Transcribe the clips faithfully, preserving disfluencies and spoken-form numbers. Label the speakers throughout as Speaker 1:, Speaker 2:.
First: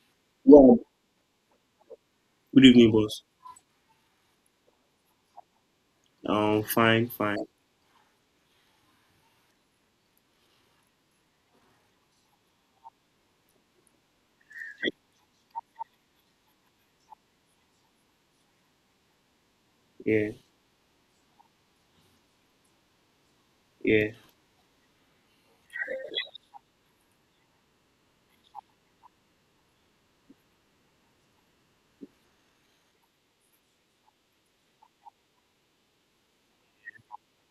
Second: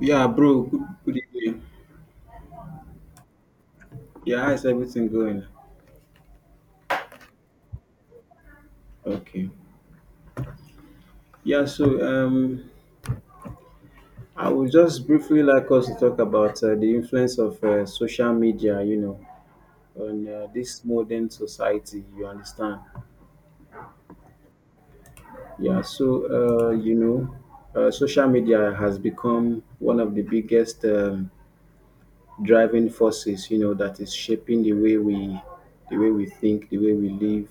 Speaker 1: Yeah, bro.
Speaker 2: Well,
Speaker 1: Good, good evening.
Speaker 2: good evening, boss.
Speaker 1: Yeah, how's everything going?
Speaker 2: Um, fine, fine.
Speaker 1: Okay. Yeah, so um, I would just briefly like us to talk about uh, the influence of uh, social media, you know, on
Speaker 2: Yeah,
Speaker 1: uh, this modern society. You understand?
Speaker 2: yeah,
Speaker 1: Yeah. So uh, you know, uh, social media has become one of the biggest um, driving forces. You know, that is shaping the way we, the way we think, the way we live,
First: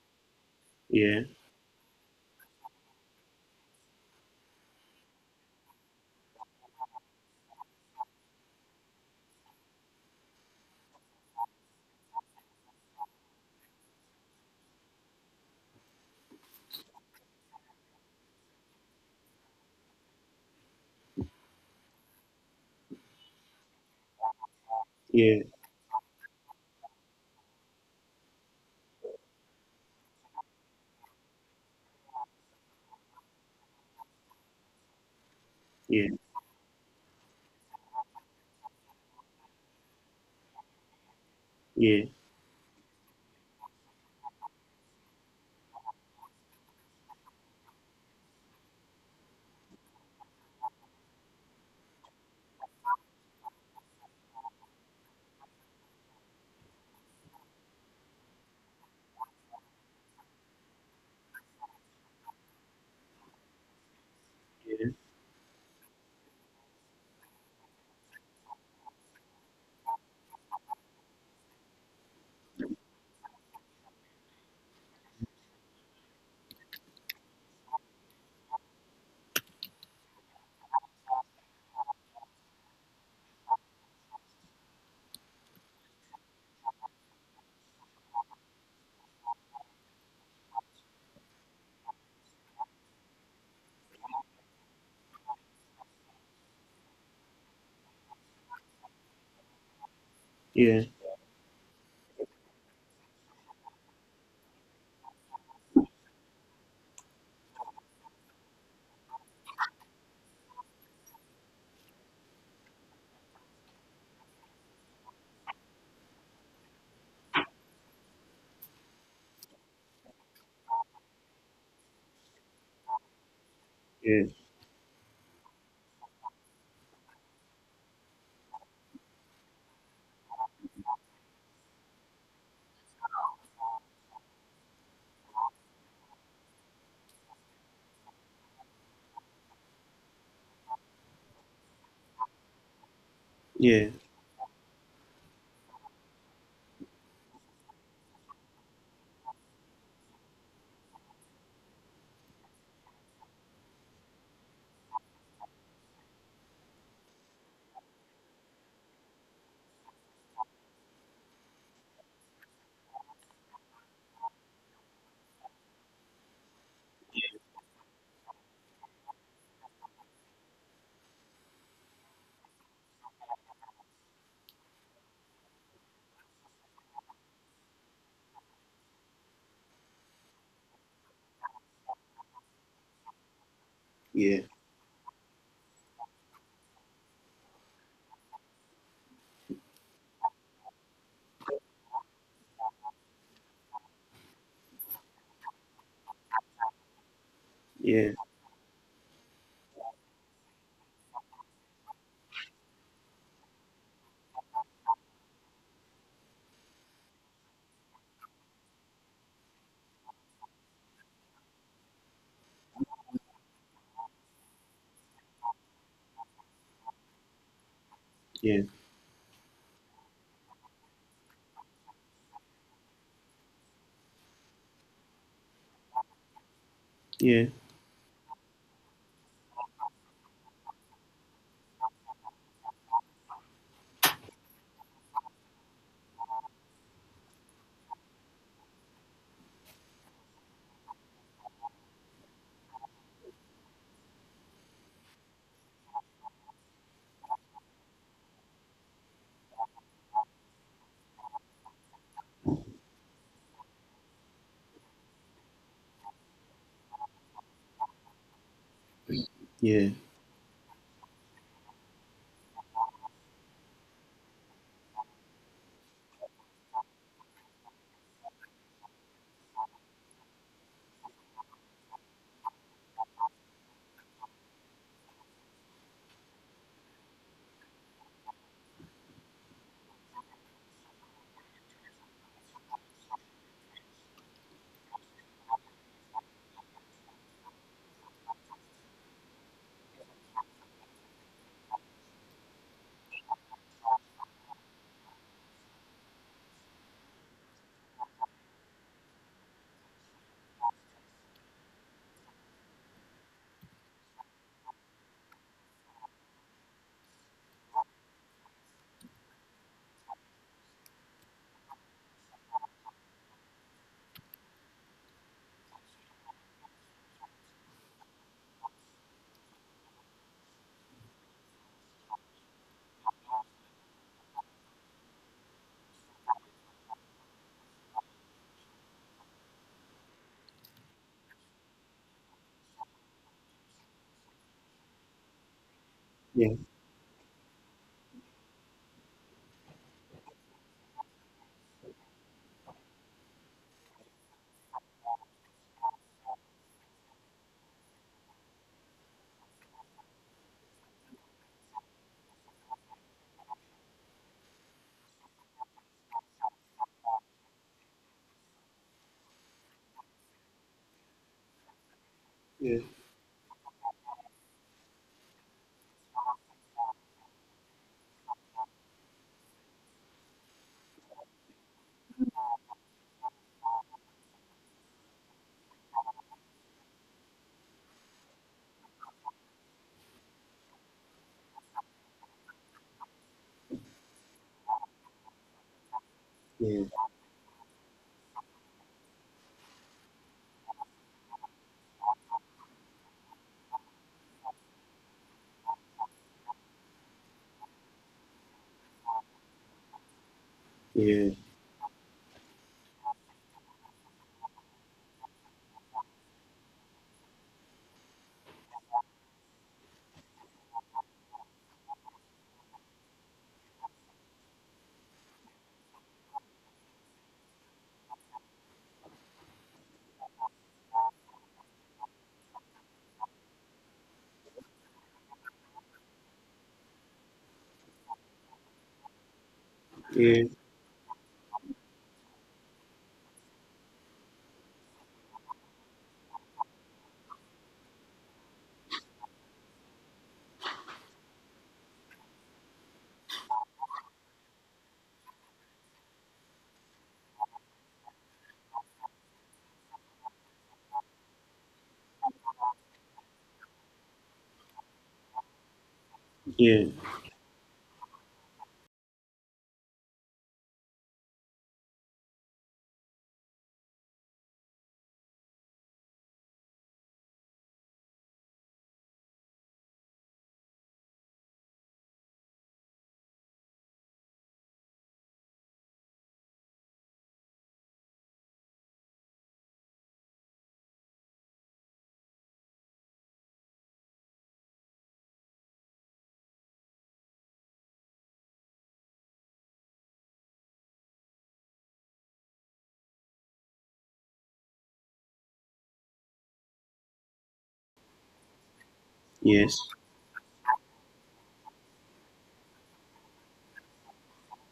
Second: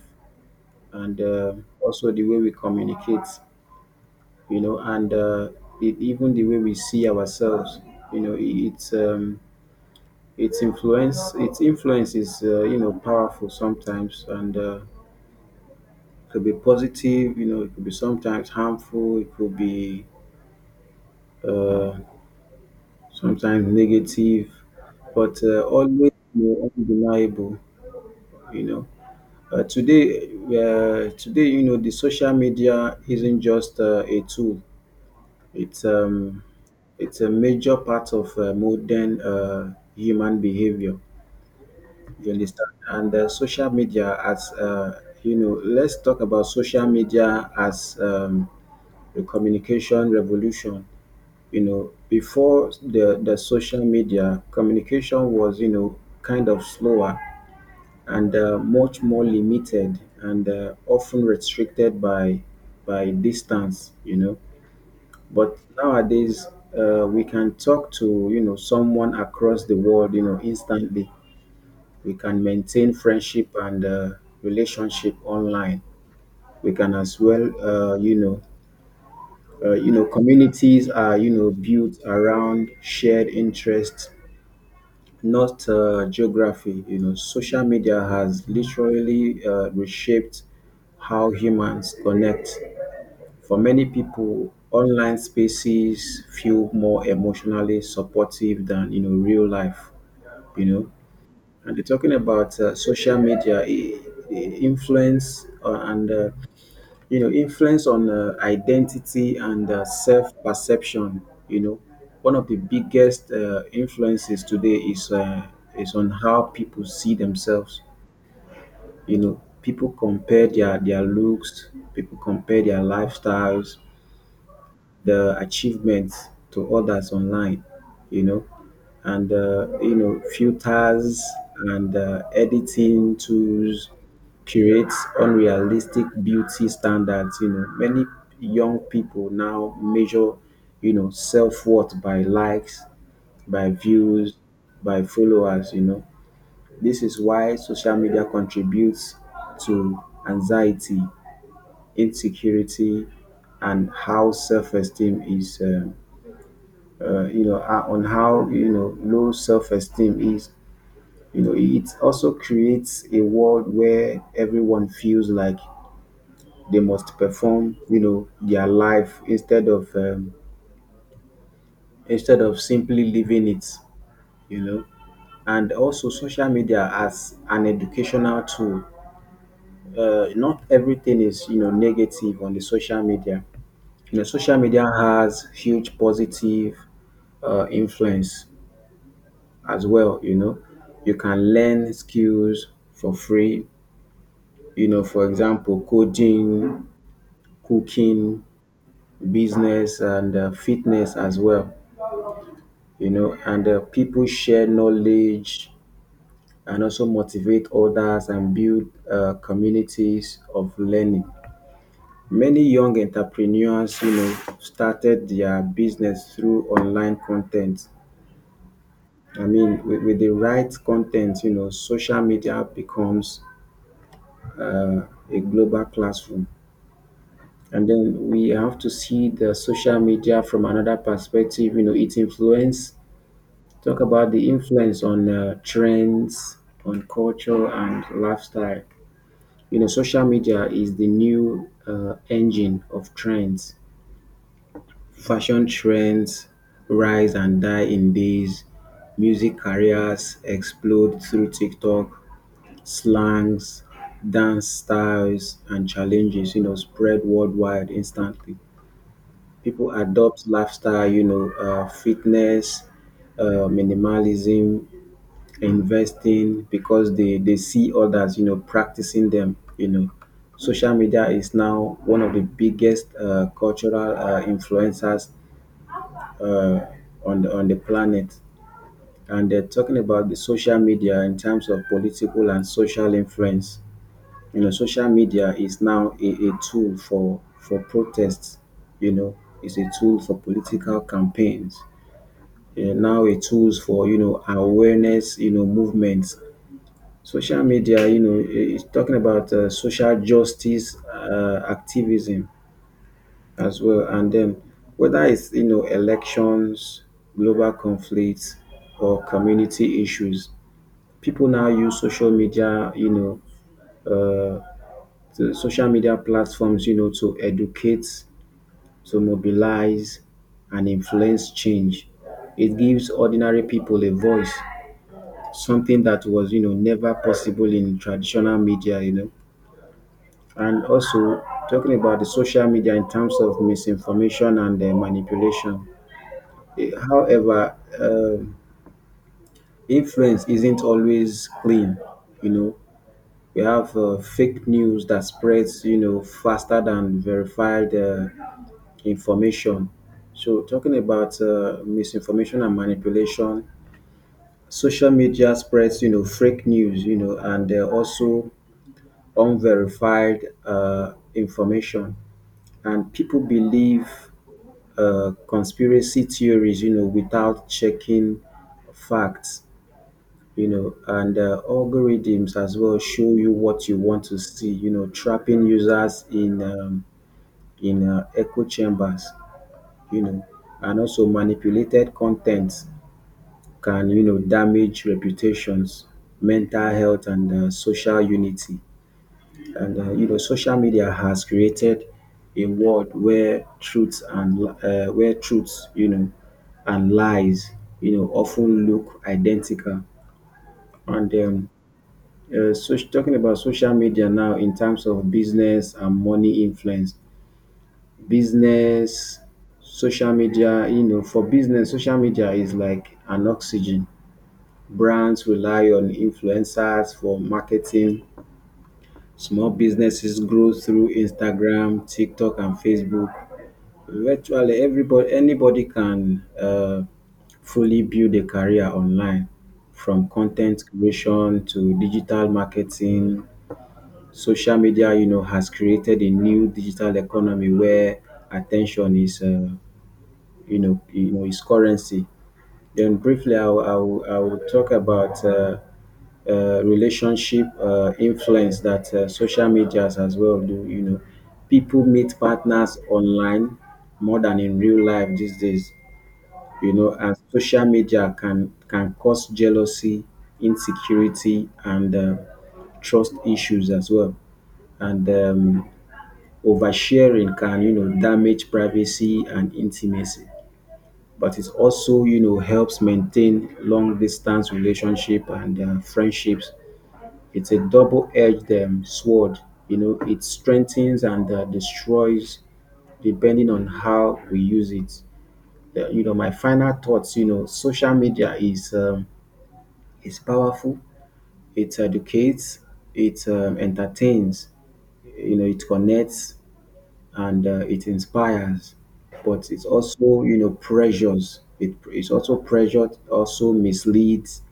Speaker 1: and
Speaker 2: yeah,
Speaker 1: uh, also the way we communicate. you know, and uh, it, even the way we see ourselves, you know, i- it's um, its influence, its influence is uh, you know powerful sometimes, and uh, could be positive, you know, it could be sometimes harmful, it could be uh, sometimes negative,
Speaker 2: yeah,
Speaker 1: but uh, always you know, undeniable, you know. Uh, today, uh, today, you know, the social media isn't just uh, a tool; it's
Speaker 2: yeah,
Speaker 1: um, It's a major part of uh, modern uh, human behavior.
Speaker 2: yeah,
Speaker 1: You understand? And uh, social media as uh, you know, let's talk about social media as um, the communication revolution. You know, before the the social media, communication was you know kind of slower and uh, much more limited and uh, often restricted by by distance. You know but nowadays, uh, we can talk to you know someone across the world, you know, instantly. We can maintain friendship and uh, relationship online. We can as well, uh, you know, uh, you know, communities are you know built around shared interests, not uh, geography. You know, social media has literally uh, reshaped how humans connect. For many people, online spaces feel more emotionally supportive than you know real life. You
Speaker 2: yeah,
Speaker 1: know,
Speaker 2: yeah,
Speaker 1: and they're talking about uh, social media i- i- influence uh, and uh, you know influence on uh, identity and uh, self perception. You know, one of the biggest uh, influences today is uh, is on how people see themselves. You know, people compare their their looks, people compare their lifestyles,
Speaker 2: yeah,
Speaker 1: the achievements to others online, you know, and uh, you know filters and uh, editing tools create unrealistic beauty standards. You know, many young people now measure, you know, self worth by likes, by
Speaker 2: yeah, yeah,
Speaker 1: views, by followers. You know, this is why social media contributes to anxiety, insecurity, and how self esteem is. Uh, uh, you know, uh, on how, you know, low self-esteem is. You know, it also creates a world where everyone feels like they must perform, you know, their life instead of um, instead of simply living it, you know. And also, social media as an educational tool. Uh, not everything is, you know, negative on the social media. You know,
Speaker 2: yeah, yeah,
Speaker 1: social media has huge positive uh, influence as well, you know. You can learn skills for free, you know, for example, coding,
Speaker 2: yeah,
Speaker 1: cooking, business, and uh, fitness as well, you know. And uh, people share knowledge and also motivate others and build uh, communities of learning. Many young entrepreneurs, you know, started their business through online content.
Speaker 2: yeah, yeah,
Speaker 1: I mean, with, with the right content, you know, social media becomes uh, a global classroom. And then we have to see the social media from another perspective, you know, its influence, talk about the influence on uh, trends, on culture, and lifestyle. You know, social media is the new uh, engine of trends, fashion trends rise and die in days, music careers explode through TikTok, slangs, dance styles, and challenges, you know, spread worldwide instantly.
Speaker 2: yeah,
Speaker 1: People adopt lifestyle, you know, uh, fitness, uh, minimalism, investing because they, they see others, you know, practicing them, you know. Social media is now one of the biggest uh, cultural uh, influencers uh, on, the, on the planet. And they're talking about the social media in terms of political and social influence. you know, social media is now a, a tool for for protests. You know, it's a tool for political campaigns. eh, now a tools for you know awareness. You know, movements. Social media, you know, i- is talking about uh, social justice uh, activism as well, and then whether it's you know elections, global conflicts, or community issues. People now use social media, you know, uh, the social media platforms, you know, to educate, to mobilize, and influence change. It gives ordinary people a voice, something that was, you know, never possible in traditional media, you know. And also, talking about the social media in terms of misinformation and uh, manipulation. Eh, However, um influence isn't always clean, you know. We have uh, fake news that spreads, you know, faster than verified uh, information. So talking about uh, misinformation and manipulation, social media spreads, you know, fake news, you know, and uh, also unverified uh, information. And people believe uh, conspiracy theories, you know, without checking facts, you know, and uh, algorithms as well show you what you want to see, you know, trapping users in um, in uh, echo chambers. you know, and also manipulated con can, you know, damage reputations, mental health and um social unity. And um you know, social media has created a world where truths and um where truths you know, and lies, you know, often look identical. And um um soc talking about social media now in terms of business and money influence. Business, social media, you know, for business, social media is like an oxygen. Brands rely on influencers for marketing. Small businesses grow through Instagram, TikTok, and Facebook. Virtually everybody, anybody can uh, fully build a career online from
Speaker 2: yeah, yeah,
Speaker 1: content creation to digital marketing. Social media, you know, has created a new digital economy where attention is uh, you know, you know its currency. Then briefly, I will, I will, I will talk about uh, uh, relationship uh, influence that uh, social medias as well do. You know, people meet partners online more than in real life these days.
Speaker 2: yeah,
Speaker 1: You know, and social media can can cause jealousy, insecurity, and uh, trust issues as well. And um, oversharing can, you know, damage privacy and intimacy, but it also you know helps maintain long distance relationship and uh, friendships. It's a double-edged um, sword. You know it strengthens and uh, destroys depending on how we use it. Uh, you know my final thoughts, you know social media is um, is powerful. It educates, it um, entertains, you know it connects, and uh, it inspires, but
Speaker 2: yes.
Speaker 1: it's also you know pressures. It it's also pressured, also misleads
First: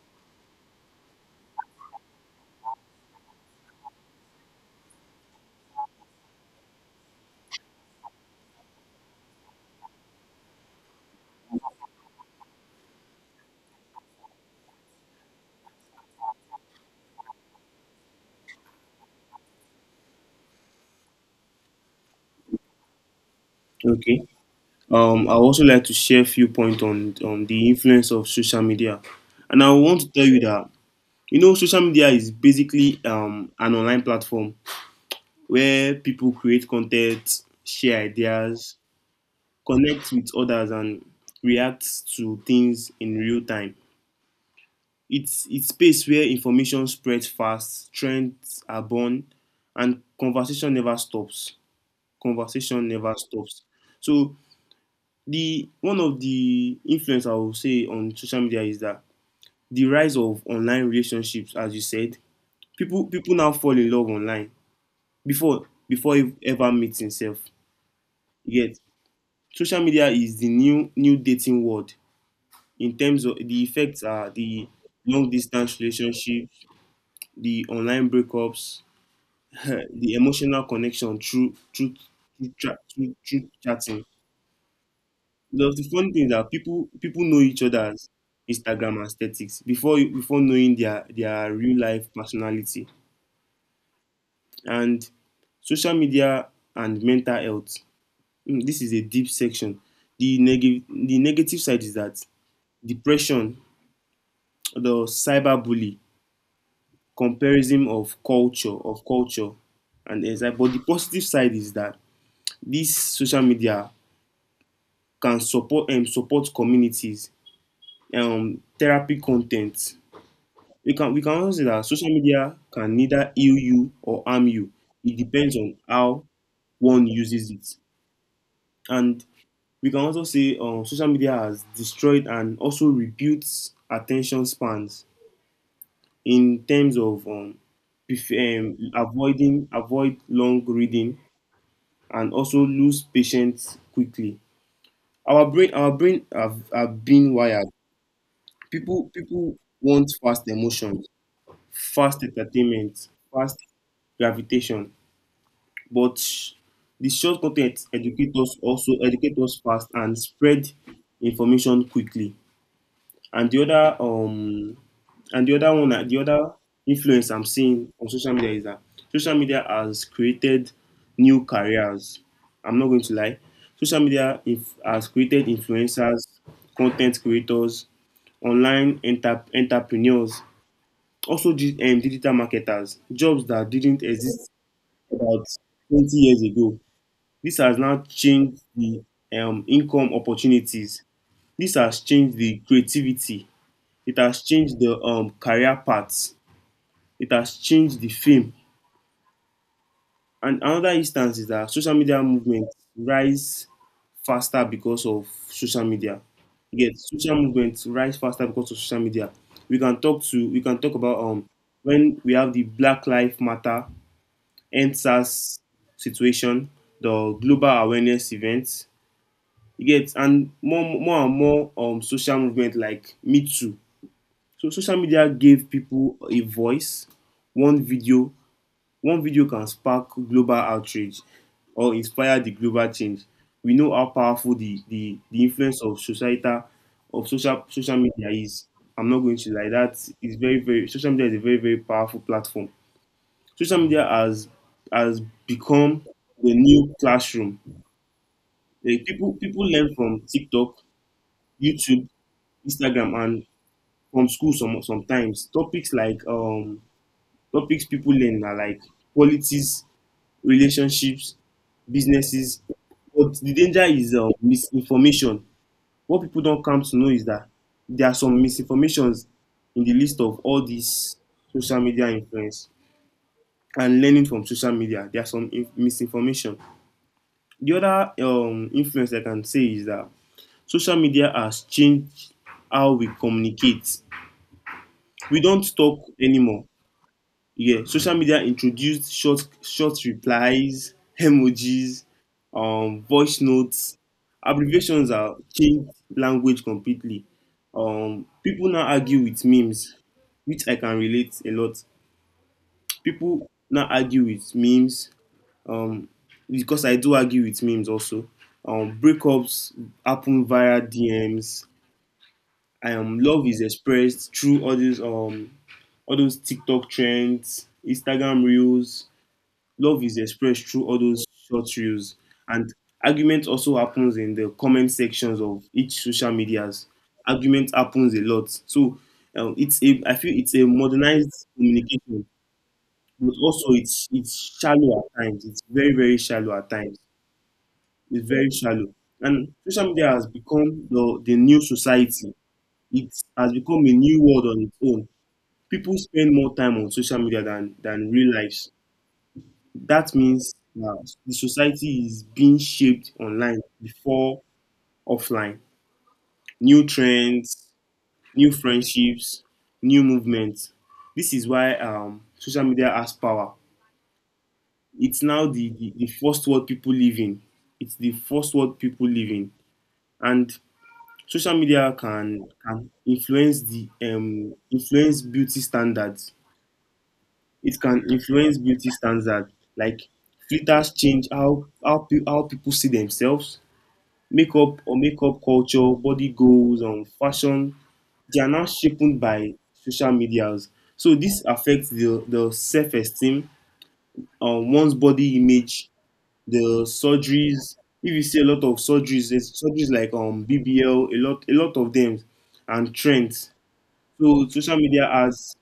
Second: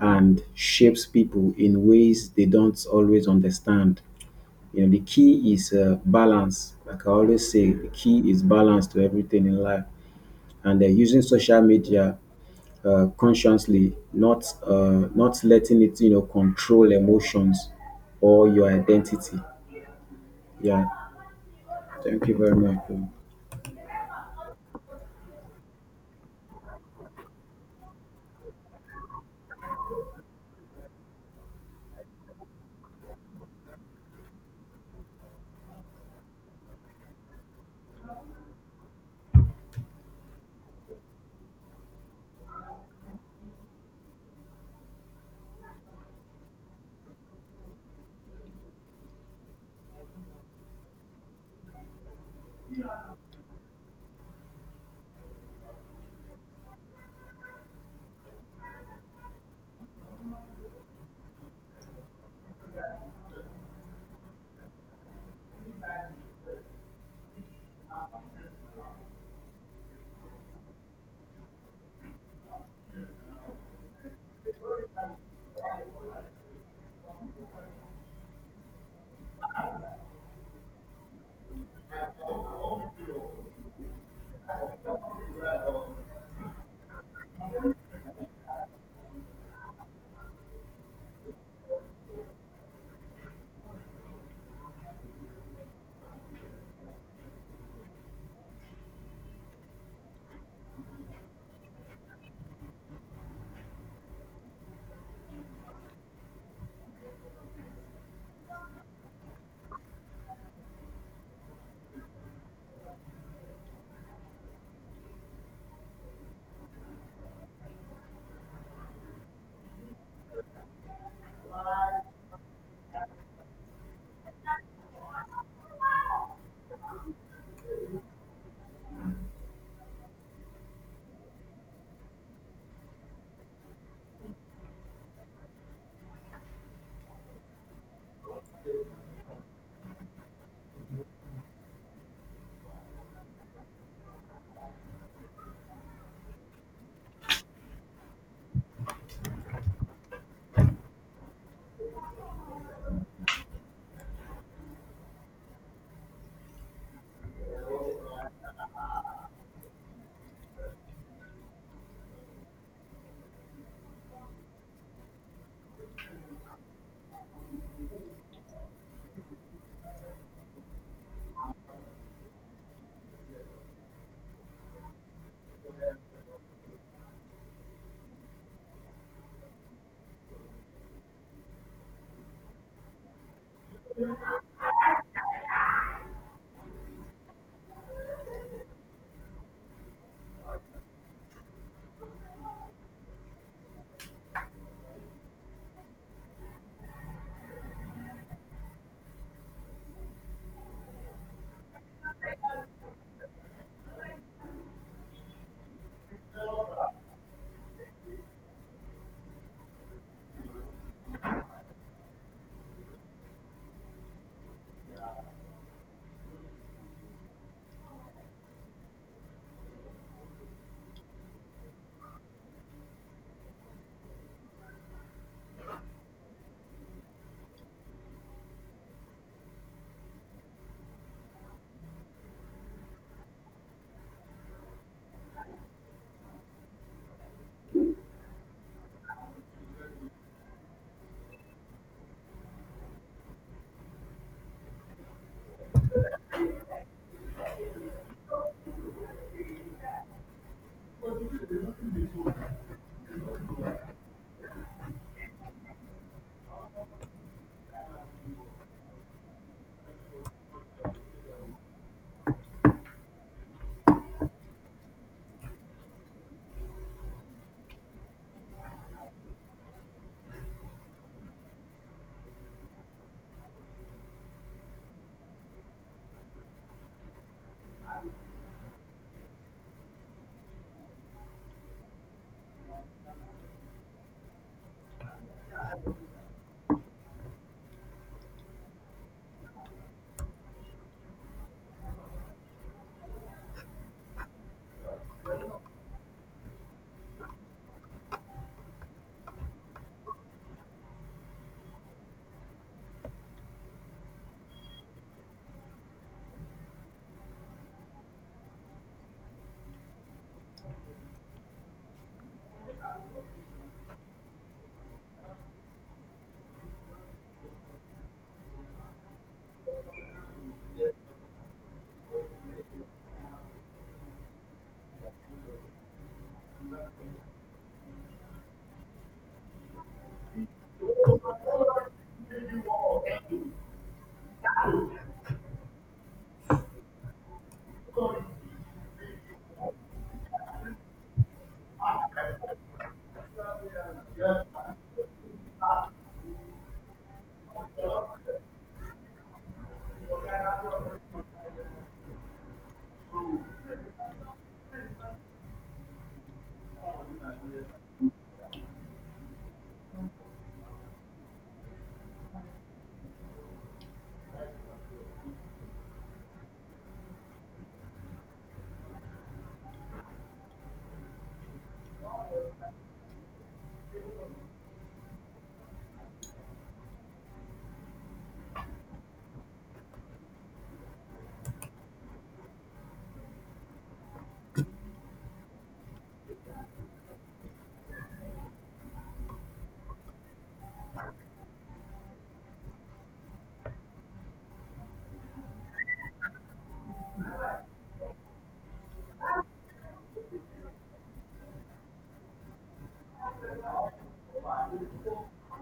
Speaker 1: and shapes people in ways they don't always understand. You know the key is uh, balance. Like I always say, the key is balance to everything in life, and uh, using social media. Uh, consciously, not uh, not letting it, you know, control emotions or your identity. Yeah, thank you very much. Bro.
Speaker 2: Okay. Um, I also like to share a few points on on the influence of social media, and I want to tell you that you know social media is basically um an online platform where people create content, share ideas, connect with others, and react to things in real time. It's it's space where information spreads fast, trends are born, and conversation never stops. Conversation never stops. So the one of the influence I will say on social media is that the rise of online relationships, as you said, people people now fall in love online before before ev- ever meeting self. Yet social media is the new new dating world, in terms of the effects are the long distance relationship, the online breakups, the emotional connection through through through, tra- through, through chatting. The, the funny thing is that people people know each other's Instagram aesthetics before you- before knowing their their real life personality, and social media and mental health. Hmm, this is a deep section. The negative the negative side is that depression, the cyberbully, comparison of culture of culture and exam, but the positive side is that this social media can support, um, support communities, um, therapy content. We can we can also say that social media can neither heal you or harm you. It depends on how one uses it. And we can also say, um, social media has destroyed and also rebuilt attention spans, in terms of, um, if, um, avoiding avoid long reading and also lose patience quickly. Our brain, our brain have, have been wired. People, people want fast emotions, fast entertainment, fast gravitation. But the short content educate us, also educate us fast, and spread information quickly. And the other, um and the other one, the other influence I'm seeing on social media is that social media has created new careers. I'm not going to lie. Social media inf- has created influencers, content creators, online enter- entrepreneurs, also di- um, digital marketers, jobs that didn't exist about twenty years ago. This has now changed the, um, income opportunities. This has changed the creativity. It has changed the, um, career paths. It has changed the fame. And another instance is that social media movement rise faster because of social media. Yet social movement rise faster because of social media. We can talk to we can talk about, um when we have the Black Lives Matter, N S A S situation, the global awareness events. You get, and more more and more, um social movement like Me Too. So social media gave people a voice. one video One video can spark global outrage or inspire the global change. We know how powerful the, the, the influence of societal of social social media is. I'm not going to lie, that is very, very social media is a very, very powerful platform. Social media has has become the new classroom. Like, people people learn from TikTok, YouTube, Instagram, and from school some sometimes. Topics like um topics people learn are like politics, relationships, businesses. But the danger is, um, misinformation. What people don't come to know is that there are some misinformations in the list of all these social media influence and learning from social media. There are some in- misinformation. The other, um, influence I can say is that social media has changed how we communicate. We don't talk anymore. Yeah, social media introduced short short replies, emojis, um, voice notes. Abbreviations are changed language completely. Um, people now argue with memes, which I can relate a lot. People now argue with memes, um, because I do argue with memes also. Um, breakups happen via D Ms. Um, love is expressed through all these um all those TikTok trends, Instagram reels. Love is expressed through all those short reels, and argument also happens in the comment sections of each social medias. Argument happens a lot, so um, it's a I feel it's a modernized communication, but also it's it's shallow at times. It's very, very shallow at times. It's very shallow. And social media has become the the new society. It has become a new world on its own. People spend more time on social media than than real lives. That means now the society is being shaped online before offline. New trends, new friendships, new movements. This is why, um, social media has power. It's now the, the, the first world people live in. It's the first world people live in. And social media can, can influence the, um, influence beauty standards. It can influence beauty standards. Like, filters change how how, pe- how people see themselves. Makeup or makeup culture, body goals, and fashion, they are now shaped by social medias. So this affects the, the self-esteem, um, one's body image, the surgeries. If you see a lot of surgeries, there's surgeries like, um B B L, a lot, a lot of them, and trends. So social media has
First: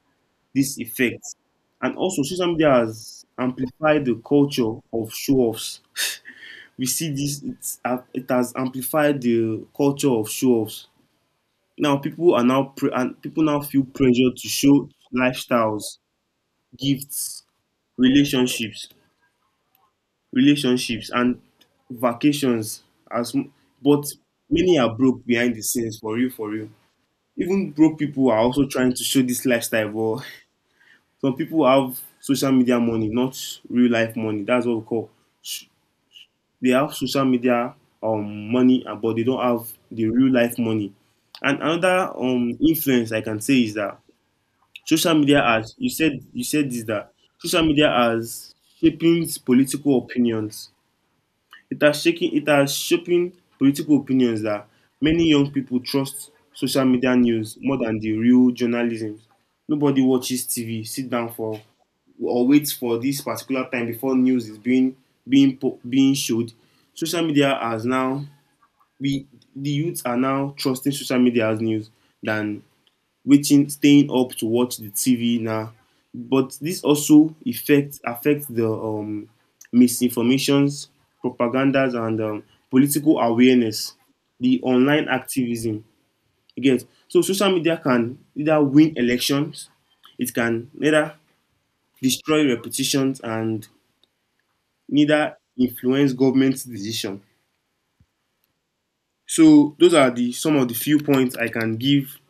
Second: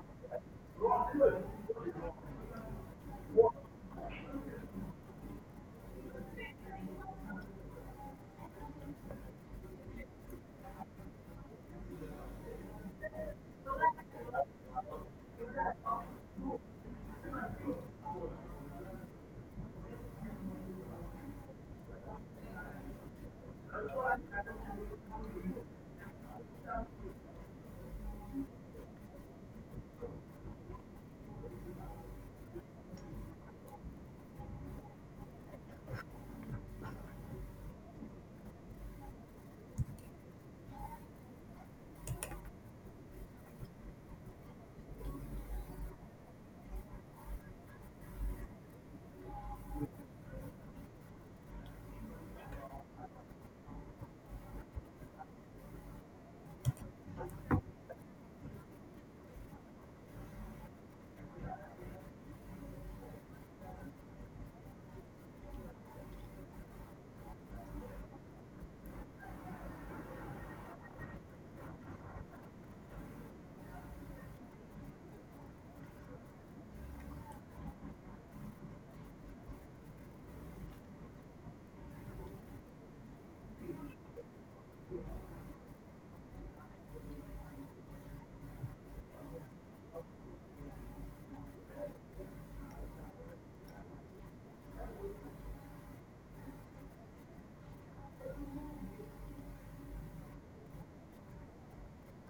Speaker 2: this effect, and also social media has amplified the culture of show-offs. We see this. It's, uh, it has amplified the culture of show-offs. Now people are now pre- and People now feel pressure to show lifestyles, gifts, relationships, relationships, and vacations. As m- but many are broke behind the scenes, for real, for real. Even broke people are also trying to show this lifestyle. But some people have social media money, not real life money. That's what we call. sh- They have social media, um money, uh, but they don't have the real life money. And another, um influence I can say is that social media has, you said you said this, that social media has shaping political opinions. it has shaking it has shaping political opinions, that many young people trust social media news more than the real journalism. Nobody watches TV, sit down for or waits for this particular time before news is being being po- being showed. Social media has now we The youth are now trusting social media as news than waiting, staying up to watch the TV now. But this also affect affect the, um, misinformations, propagandas, and um, political awareness, the online activism. You get, so social media can either win elections, it can neither destroy reputations, and neither influence government decision. So those are the some of the few points I can give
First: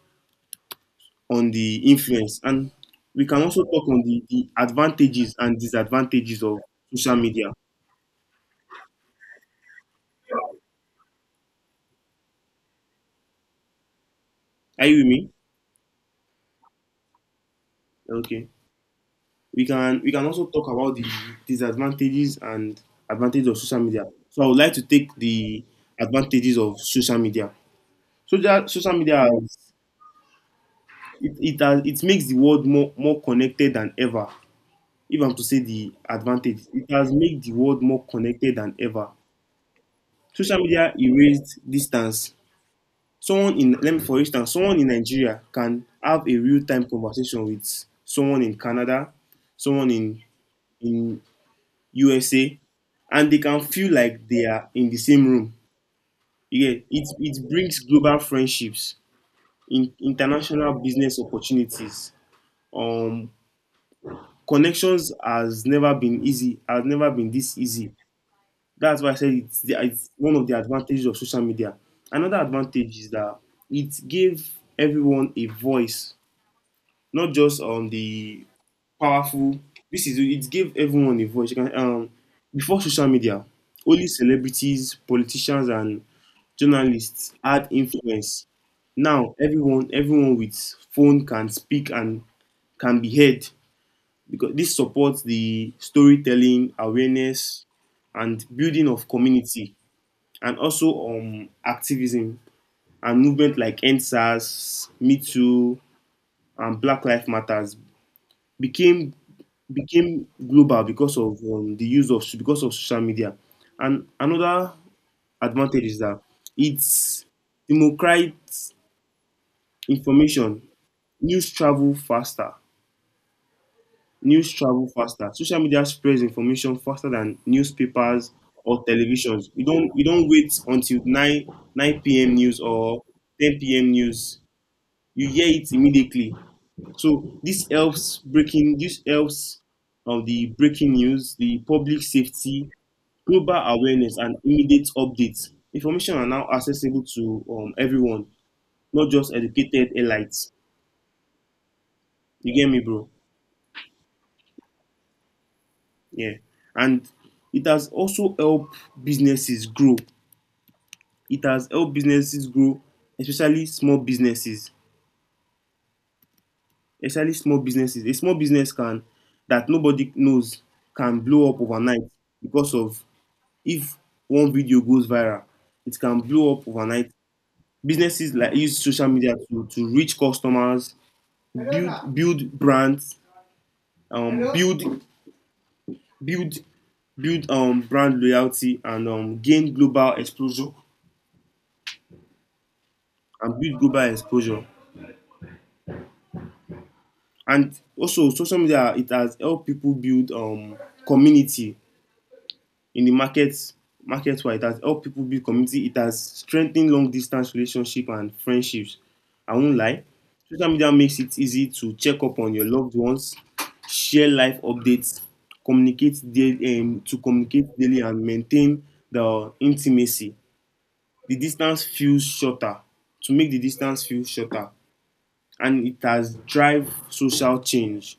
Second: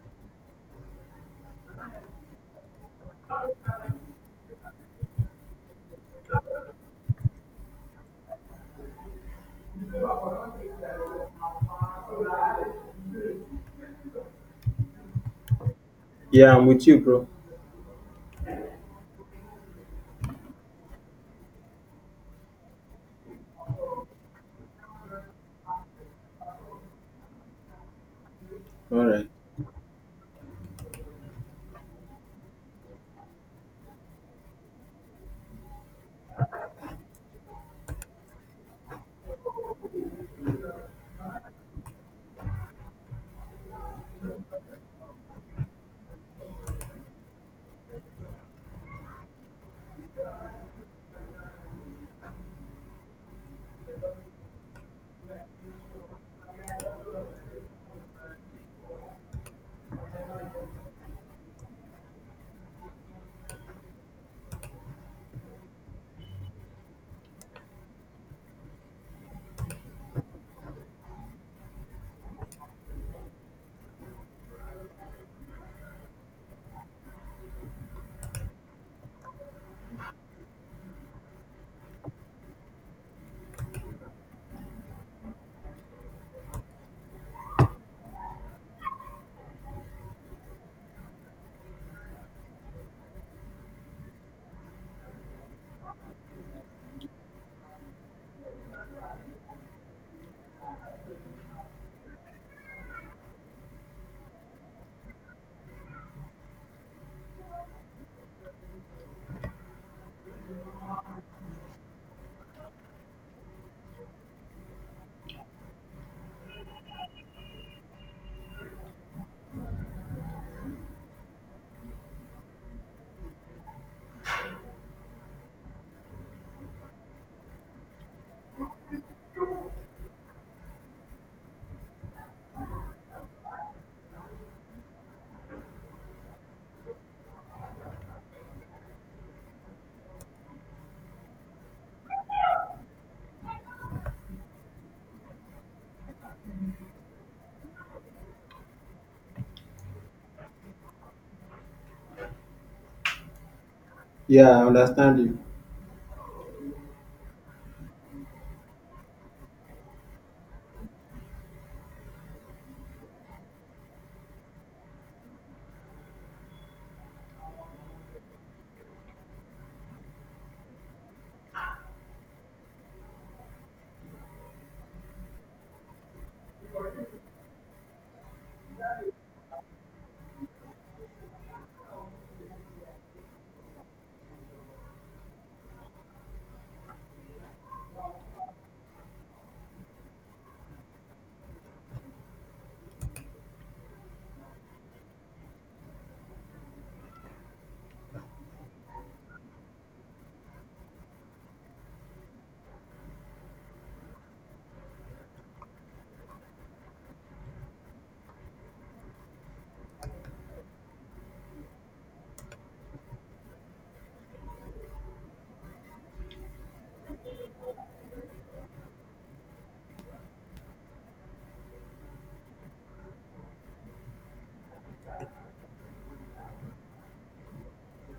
Speaker 2: on the influence. And we can also talk on the, the advantages and disadvantages of social media. Are you with me?
Speaker 1: Yeah, I'm with you, bro.
Speaker 2: Okay. We can we can also talk about the disadvantages and advantages of social media. So I would like to take the advantages of social media. Social social
Speaker 1: All
Speaker 2: media
Speaker 1: right.
Speaker 2: has, it, it has it makes the world more more connected than ever. If I'm to say the advantage, it has made the world more connected than ever. Social media erased distance. Someone in let me for instance someone in Nigeria can have a real time conversation with someone in Canada, someone in in USA, and they can feel like they are in the same room. Yeah, it it brings global friendships in international business opportunities. um Connections has never been easy, has never been this easy. That's why I said it's, the, it's one of the advantages of social media. Another advantage is that it gave everyone a voice, not just, um, the powerful. This is, it gave everyone a voice. You can, um, before social media, only celebrities, politicians, and journalists had influence. Now everyone, everyone with phone can speak and can be heard, because this supports the storytelling, awareness, and building of community, and also, um, activism and movement like N S A S, Me Too, and Black Lives Matters became became global because of, um, the use of because of social media. And another advantage is that it's democrates information. News travel faster. News travel faster. Social media spreads information faster than newspapers or televisions. You don't you don't wait until nine nine p.m. news or ten p m news. You hear it immediately. So this helps breaking this helps of the breaking news, the public safety, global awareness, and immediate updates. Information are now accessible to, um, everyone, not just educated elites. You get me, bro?
Speaker 1: Yeah, I understand you.
Speaker 2: Yeah. And it has also helped businesses grow. It has helped businesses grow, especially small businesses. Especially small businesses. A small business, can that nobody knows can blow up overnight, because of, if one video goes viral, it can blow up overnight. Businesses like use social media to, to reach customers, build build brands, um, build build build um brand loyalty, and um gain global exposure, and build global exposure. And also social media, it has helped people build, um community in the market market, where it has helped people build community. It has strengthened long distance relationship and friendships. I won't lie, social media makes it easy to check up on your loved ones, share life updates, communicate daily um, to communicate daily and maintain the intimacy. The distance feels shorter, to make the distance feel shorter. And it has drive social change.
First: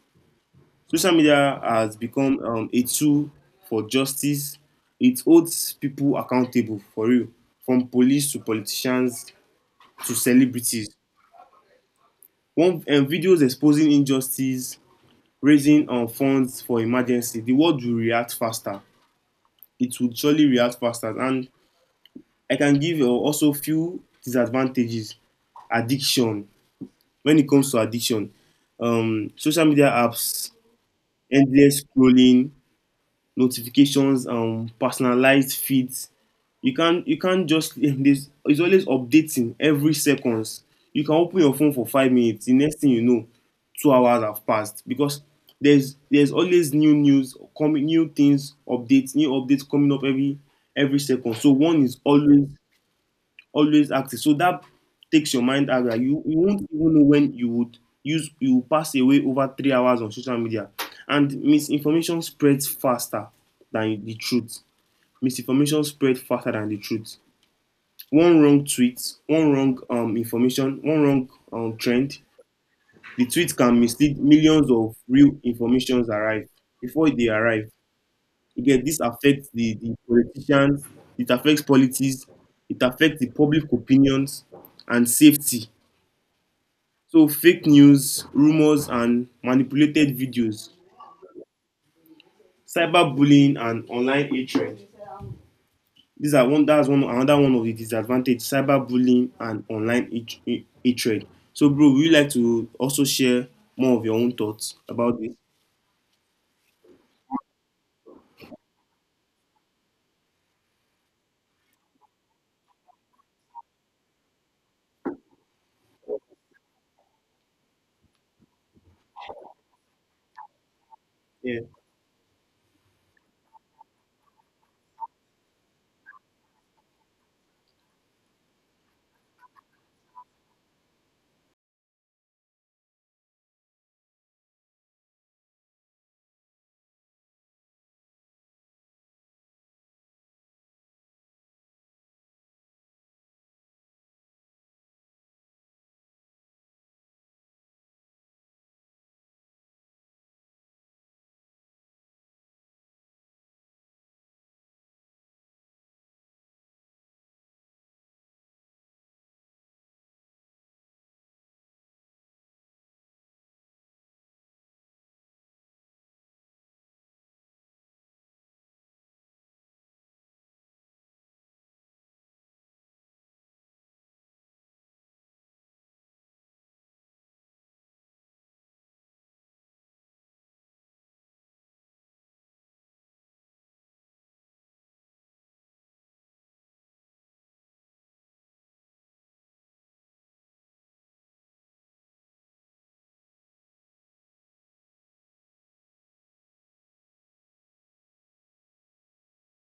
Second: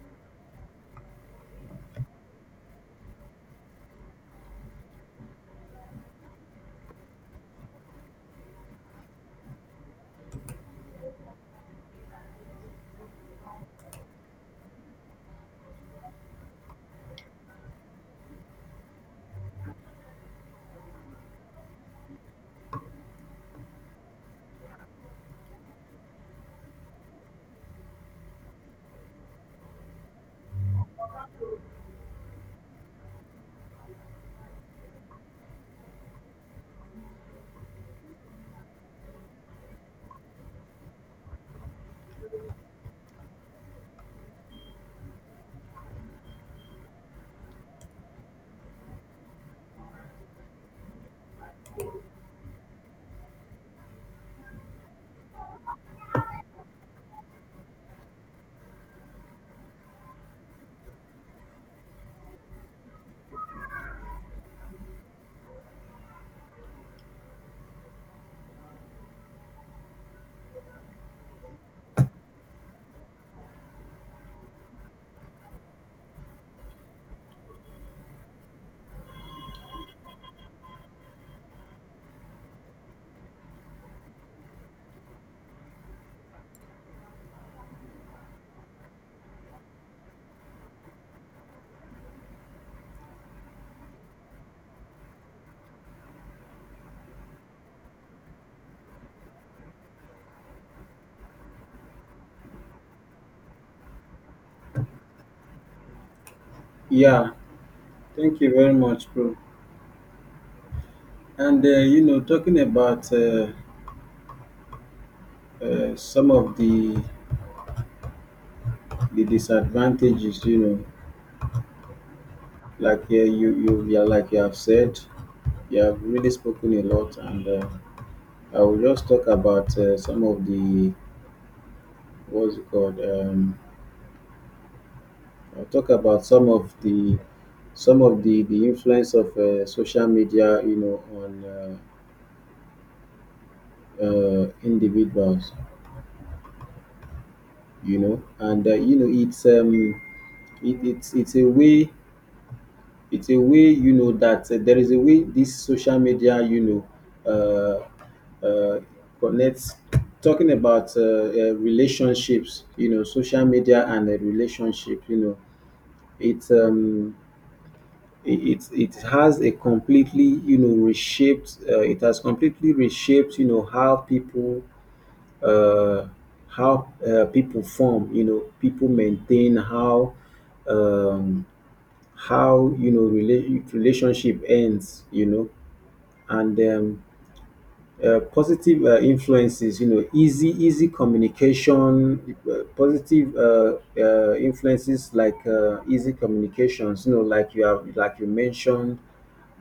Speaker 2: Social media has become, um, a tool for justice. It holds people accountable, for real, from police to politicians to celebrities. One, um, videos exposing injustice, raising, um, funds for emergency. The world will react faster. It will surely react faster. And I can give, uh, also few disadvantages. Addiction. When it comes to addiction, um, social media apps, endless scrolling, notifications, um personalized feeds. You can't you can't just there's it's always updating every seconds. You can open your phone for five minutes, the next thing you know, two hours have passed, because there's there's always new news coming, new things updates, new updates coming up every every second. So one is always always active. So that takes your mind out. Like you, you won't even know when you would use you will pass away over three hours on social media. And misinformation spreads faster than the truth. Misinformation spreads faster than the truth. One wrong tweet, one wrong, um, information, one wrong, um, trend, the tweet can mislead millions of real informations arrive before they arrive. Again, this affects the, the politicians, it affects politics, it affects the public opinions and safety. So, fake news, rumors, and manipulated videos, cyberbullying, and online hatred. These are one. That's one. Another one of the disadvantages: cyberbullying and online hatred. So, bro, would you like to also share more of your own thoughts about this?
Speaker 1: Yeah, thank you very much, bro. And uh, you know, talking about uh, uh, some of the the disadvantages, you know,
Speaker 2: Yeah.
Speaker 1: like uh, you you yeah, like you have said, you have really spoken a lot, and uh, I will just talk about uh, some of the what's it called? Um, I'll talk about some of the some of the the influence of uh, social media, you know, on uh, uh, individuals. You know and uh, you know it's um it, it's it's a way it's a way, you know that uh, there is a way this social media you know uh, uh, connects. Talking about uh, uh, relationships, you know social media and a relationship you know it um it, it it has a completely you know reshaped uh, it has completely reshaped, you know how people uh, how uh, people form, you know people maintain, how um, how you know relate relationship ends you know And um, uh, positive uh, influences, you know easy easy communication, uh, positive uh, uh, influences like uh, easy communications, you know like you have like you mentioned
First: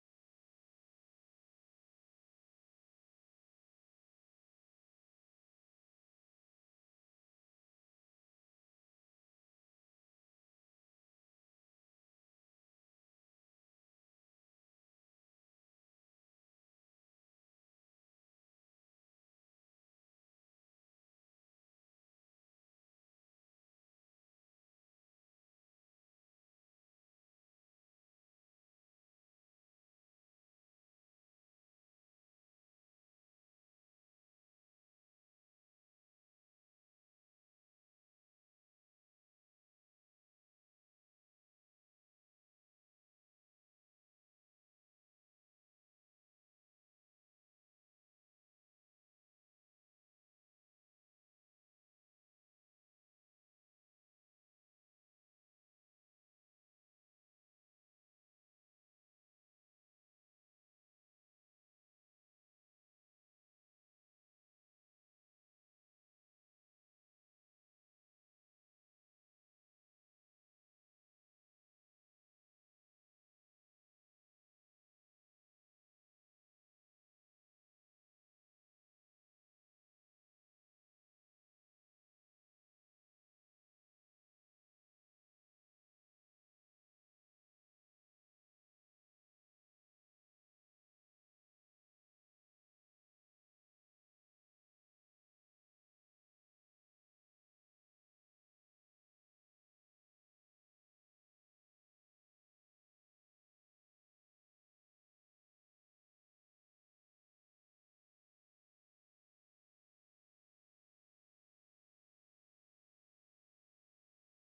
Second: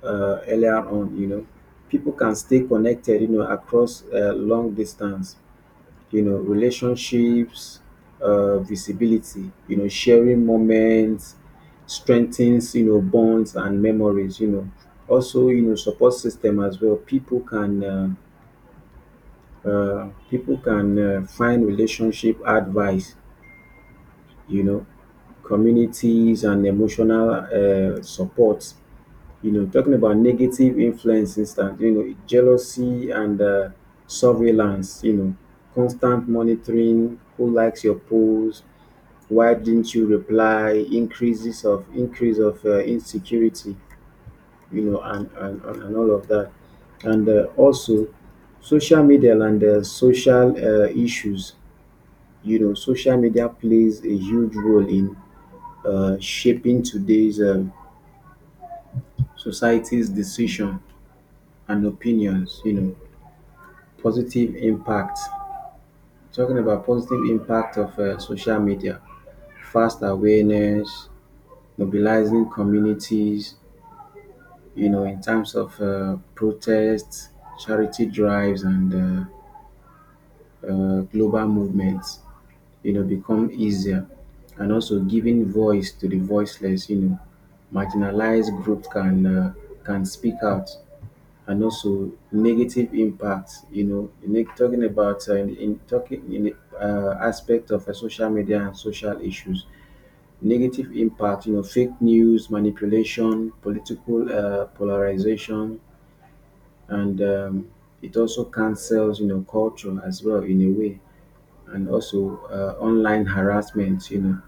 Speaker 1: uh, earlier on, you know people can stay connected, you know across uh, long distance, you know, relationships, uh, visibility, you know, sharing moments, strengthens, you know, bonds and memories, you know. Also, you know, support system as well. People can uh, uh, people can uh, find relationship advice, you know, communities and emotional uh, support. You know, talking about negative influence instance, you know, jealousy and uh, surveillance, you know, constant monitoring, who likes your post, why didn't you reply, increases of increase of uh, insecurity, you know, and, and, and and all of that. And uh, also social media and uh, social uh, issues, you know, social media plays a huge role in uh, shaping today's um, society's decision and opinions, you know, positive impact. Talking about positive impact of uh, social media, fast awareness, mobilizing communities, you know, in terms of uh, protests, charity drives, and uh, uh, global movements, you know, become easier. And also giving voice to the voiceless, you know, marginalized groups can uh, can speak out, and also negative impact. You know, ne- talking about uh, in, in talking in the, uh, aspect of uh, social media and social issues, negative impact. You know, fake news, manipulation, political uh, polarization, and um, it also cancels you know culture as well in a way, and also uh, online harassment. You know,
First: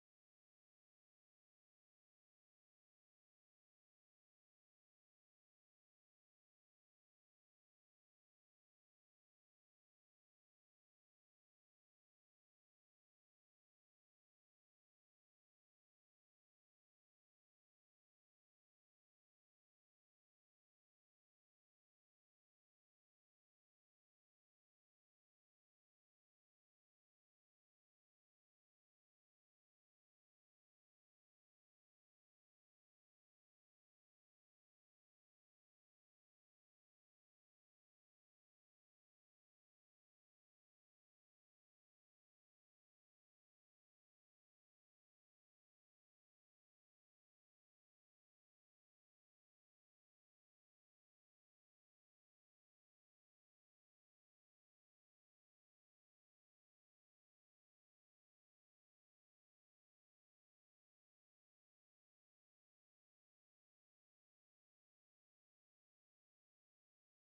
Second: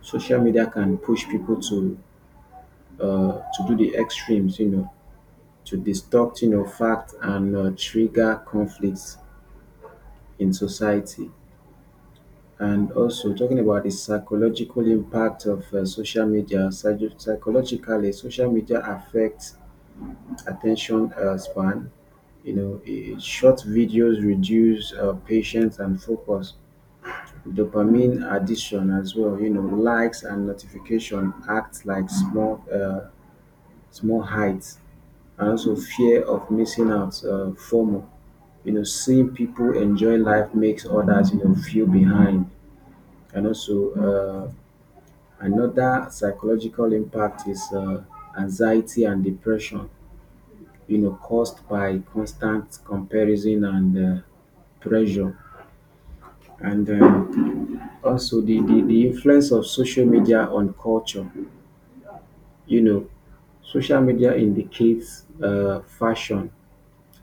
Speaker 1: social media can push people to uh, to do the extremes. You know, to distort you know fact and uh, trigger conflicts in society. And also talking about the psychological impact of uh, social media, psycho- psychologically, social media affects attention uh, span. You know, eh, short videos reduce uh, patience and focus. Dopamine addiction as well. You know, likes and notification act like small, uh, small heights, and also fear of missing out, uh, FOMO. You know, seeing people enjoy life makes others you know feel behind. And also, uh, another psychological impact is uh, anxiety and depression, you know, caused by constant comparison and uh, pressure. And um, also, the, the, the influence of social media on culture, you know, social media indicates uh, fashion,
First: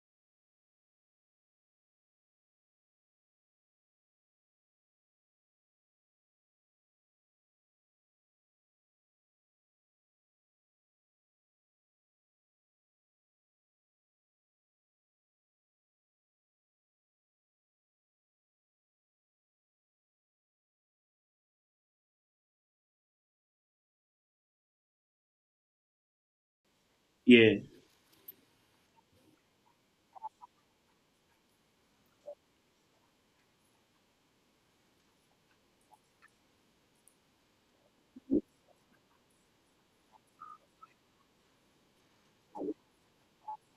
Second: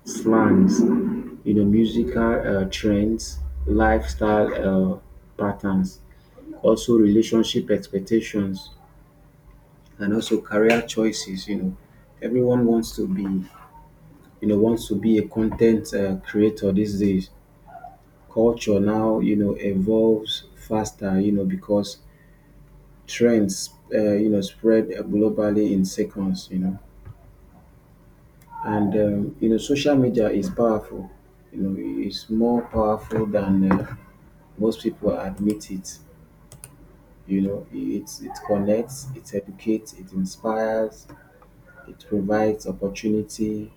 Speaker 1: slangs, you know, musical uh, trends, lifestyle uh, patterns, also relationship expectations and also career choices. You know, everyone wants to be, you know, wants to be a content uh, creator these days. Culture now, you know, evolves faster. You know, because trends, uh, you know, spread globally in seconds. You know,
Speaker 2: Yeah.
Speaker 1: and um, you know, social media is powerful. You know, it's more powerful than uh, most people admit it. You know, it it connects, it educates, it inspires, it provides opportunity,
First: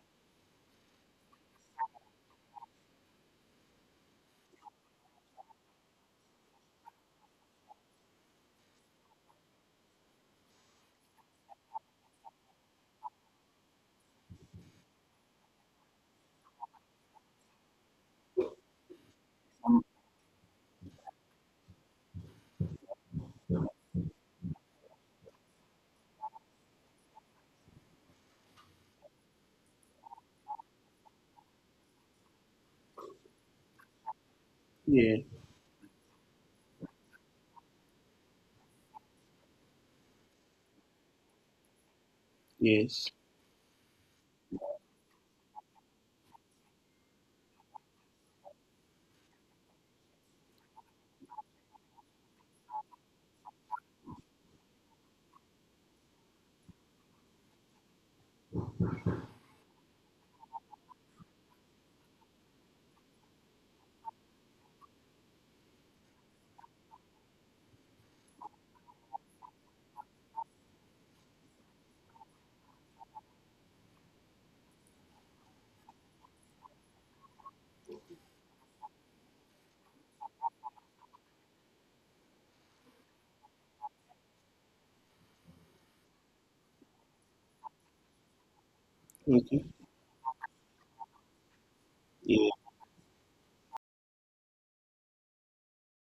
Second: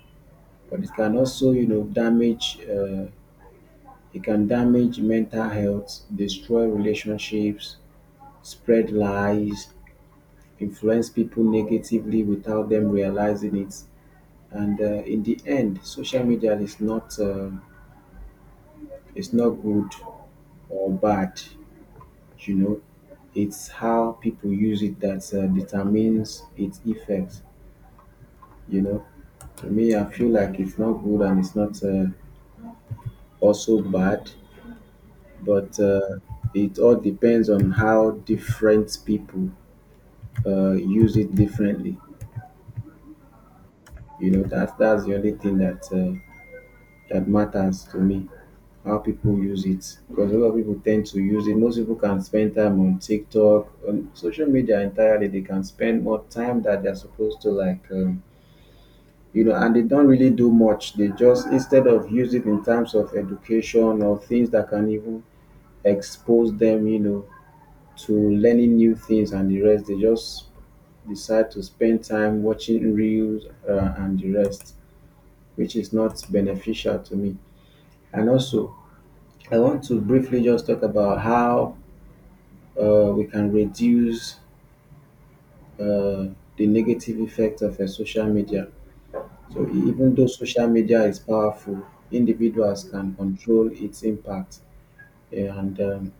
Speaker 1: but it can also, you know, damage. Uh, it can damage mental health, destroy relationships, spread lies, influence people negatively without them realizing it. And uh, in the end, social media is not uh, is not good or bad. You know, it's how people use it that uh, determines its effects. You know, to me, I feel like it's not good and it's not uh, also bad.
Speaker 2: Yeah.
Speaker 1: But uh, it all depends on how different people uh, use it differently.
Speaker 2: Yes.
Speaker 1: You know, that that's the only thing that uh, that matters to me. How people use it, because a lot of people tend to use it. Most people can spend time on TikTok, on social media entirely. They can spend more time that they're supposed to, like um, you know, and they don't really do much. They just instead of use it in terms of education or things that can even expose them, you know, to learning new things and the rest. They just decide to spend time watching reels uh, and the rest, which is not beneficial to me. And also, I want to briefly just talk about how uh, we can reduce uh, the negative effect of uh, social media.
Speaker 2: Okay.
Speaker 1: So, e- even though social media is powerful,
Speaker 2: Yeah.
Speaker 1: individuals can control its impact. Eh, And um,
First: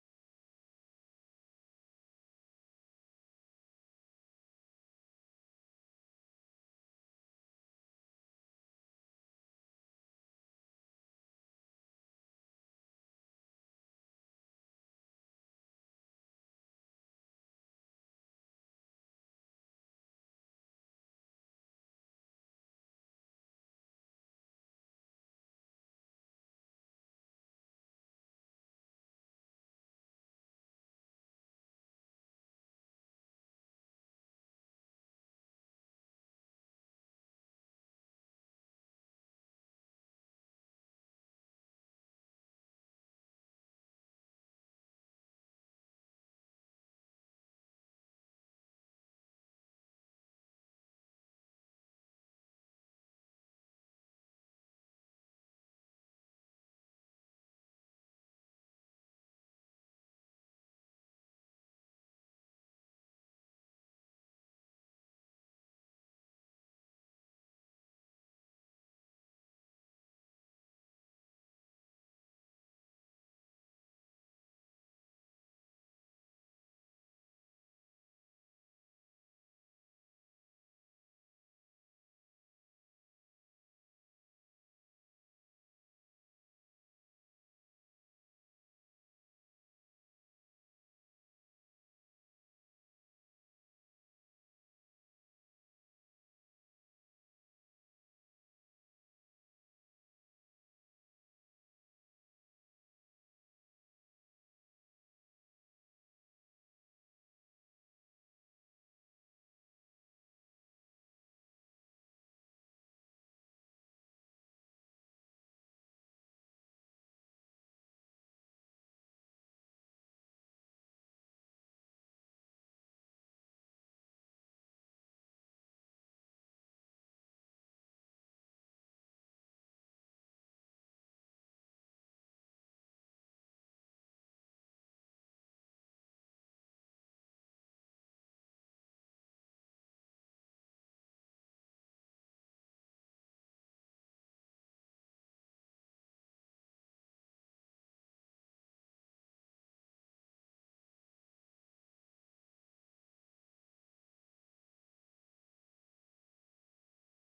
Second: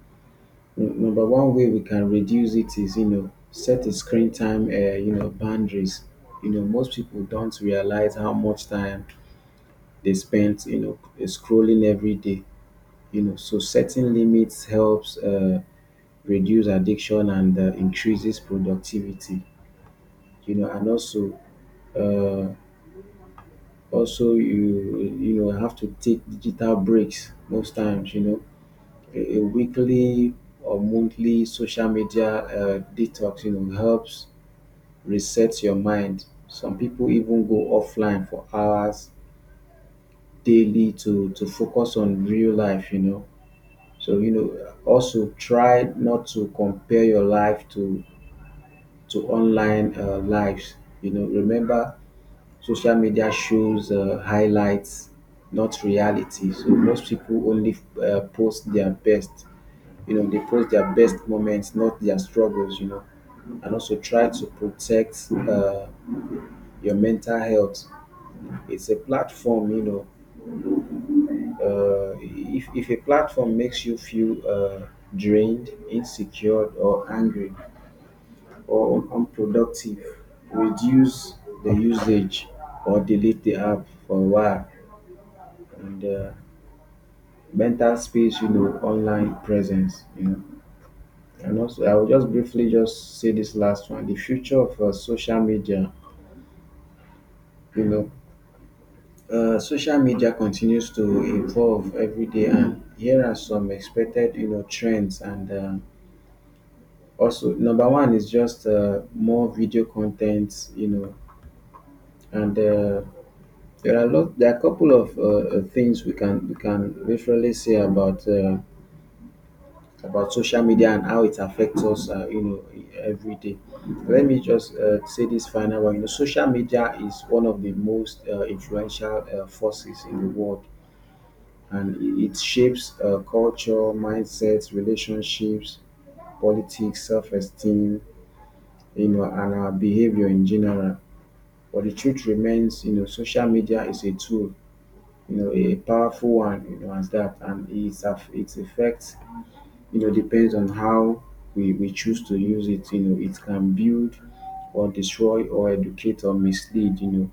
Speaker 1: N- Number one way we can reduce it is, you know, set a screen time, uh, you know, boundaries. You know, most people don't realize how much time they spend, you know, scrolling every day. You know, so setting limits helps uh, reduce addiction and uh, increases productivity. You know, and also, uh, also you you know have to take digital breaks most times. You know, a, a weekly or monthly social media uh, detox. You know, helps reset your mind. Some people even go offline for hours daily to to focus on real life, you know. So, you know, also try not to compare your life to to online uh, lives. You know, remember social media shows uh, highlights, not reality. So most people only uh, post their best. You know, they post their best moments, not their struggles. You know, and also try to protect uh, your mental health. It's a platform, you know. Uh, if if a platform makes you feel uh, drained, insecure, or angry, or unproductive, reduce the usage or delete the app for a while. And uh, mental space, you know, online presence, you know. And also, I will just briefly just say this last one: the future of uh, social media, you know. Uh, social media continues to evolve every day, and here are some expected, you know, trends. And uh, also, number one is just uh, more video content, you know, and uh, there are a lot. There are a couple of uh, uh, things we can we can literally say about uh, about social media and how it affects us, uh, you know, every day. Let me just uh, say this final one. You know, social media is one of the most uh, influential uh, forces in the world, and it it shapes uh, culture, mindsets, relationships, politics, self-esteem, you know, and our behavior in general. But the truth remains, you know, social media is a tool, you know, a powerful one, you know, as that, and its aff- its effect, you know, depends on how we, we choose to use it. You know, it can build or destroy or educate or mislead. You know,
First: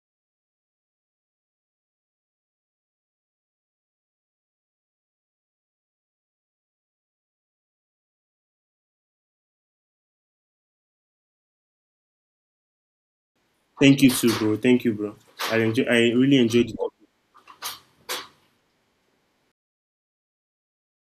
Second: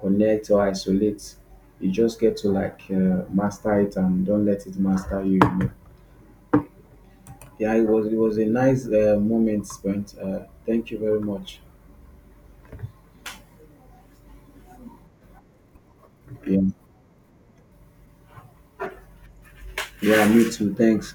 Speaker 1: connect or isolate. You just get to like uh, master it and don't let it master you. You know. Yeah, it was it was a nice uh, moment spent. Uh, thank you very much.
Speaker 2: Thank you too, bro. Thank you, bro. I enjoy. I really
Speaker 1: Yeah,
Speaker 2: enjoyed it.
Speaker 1: yeah, me too. Thanks.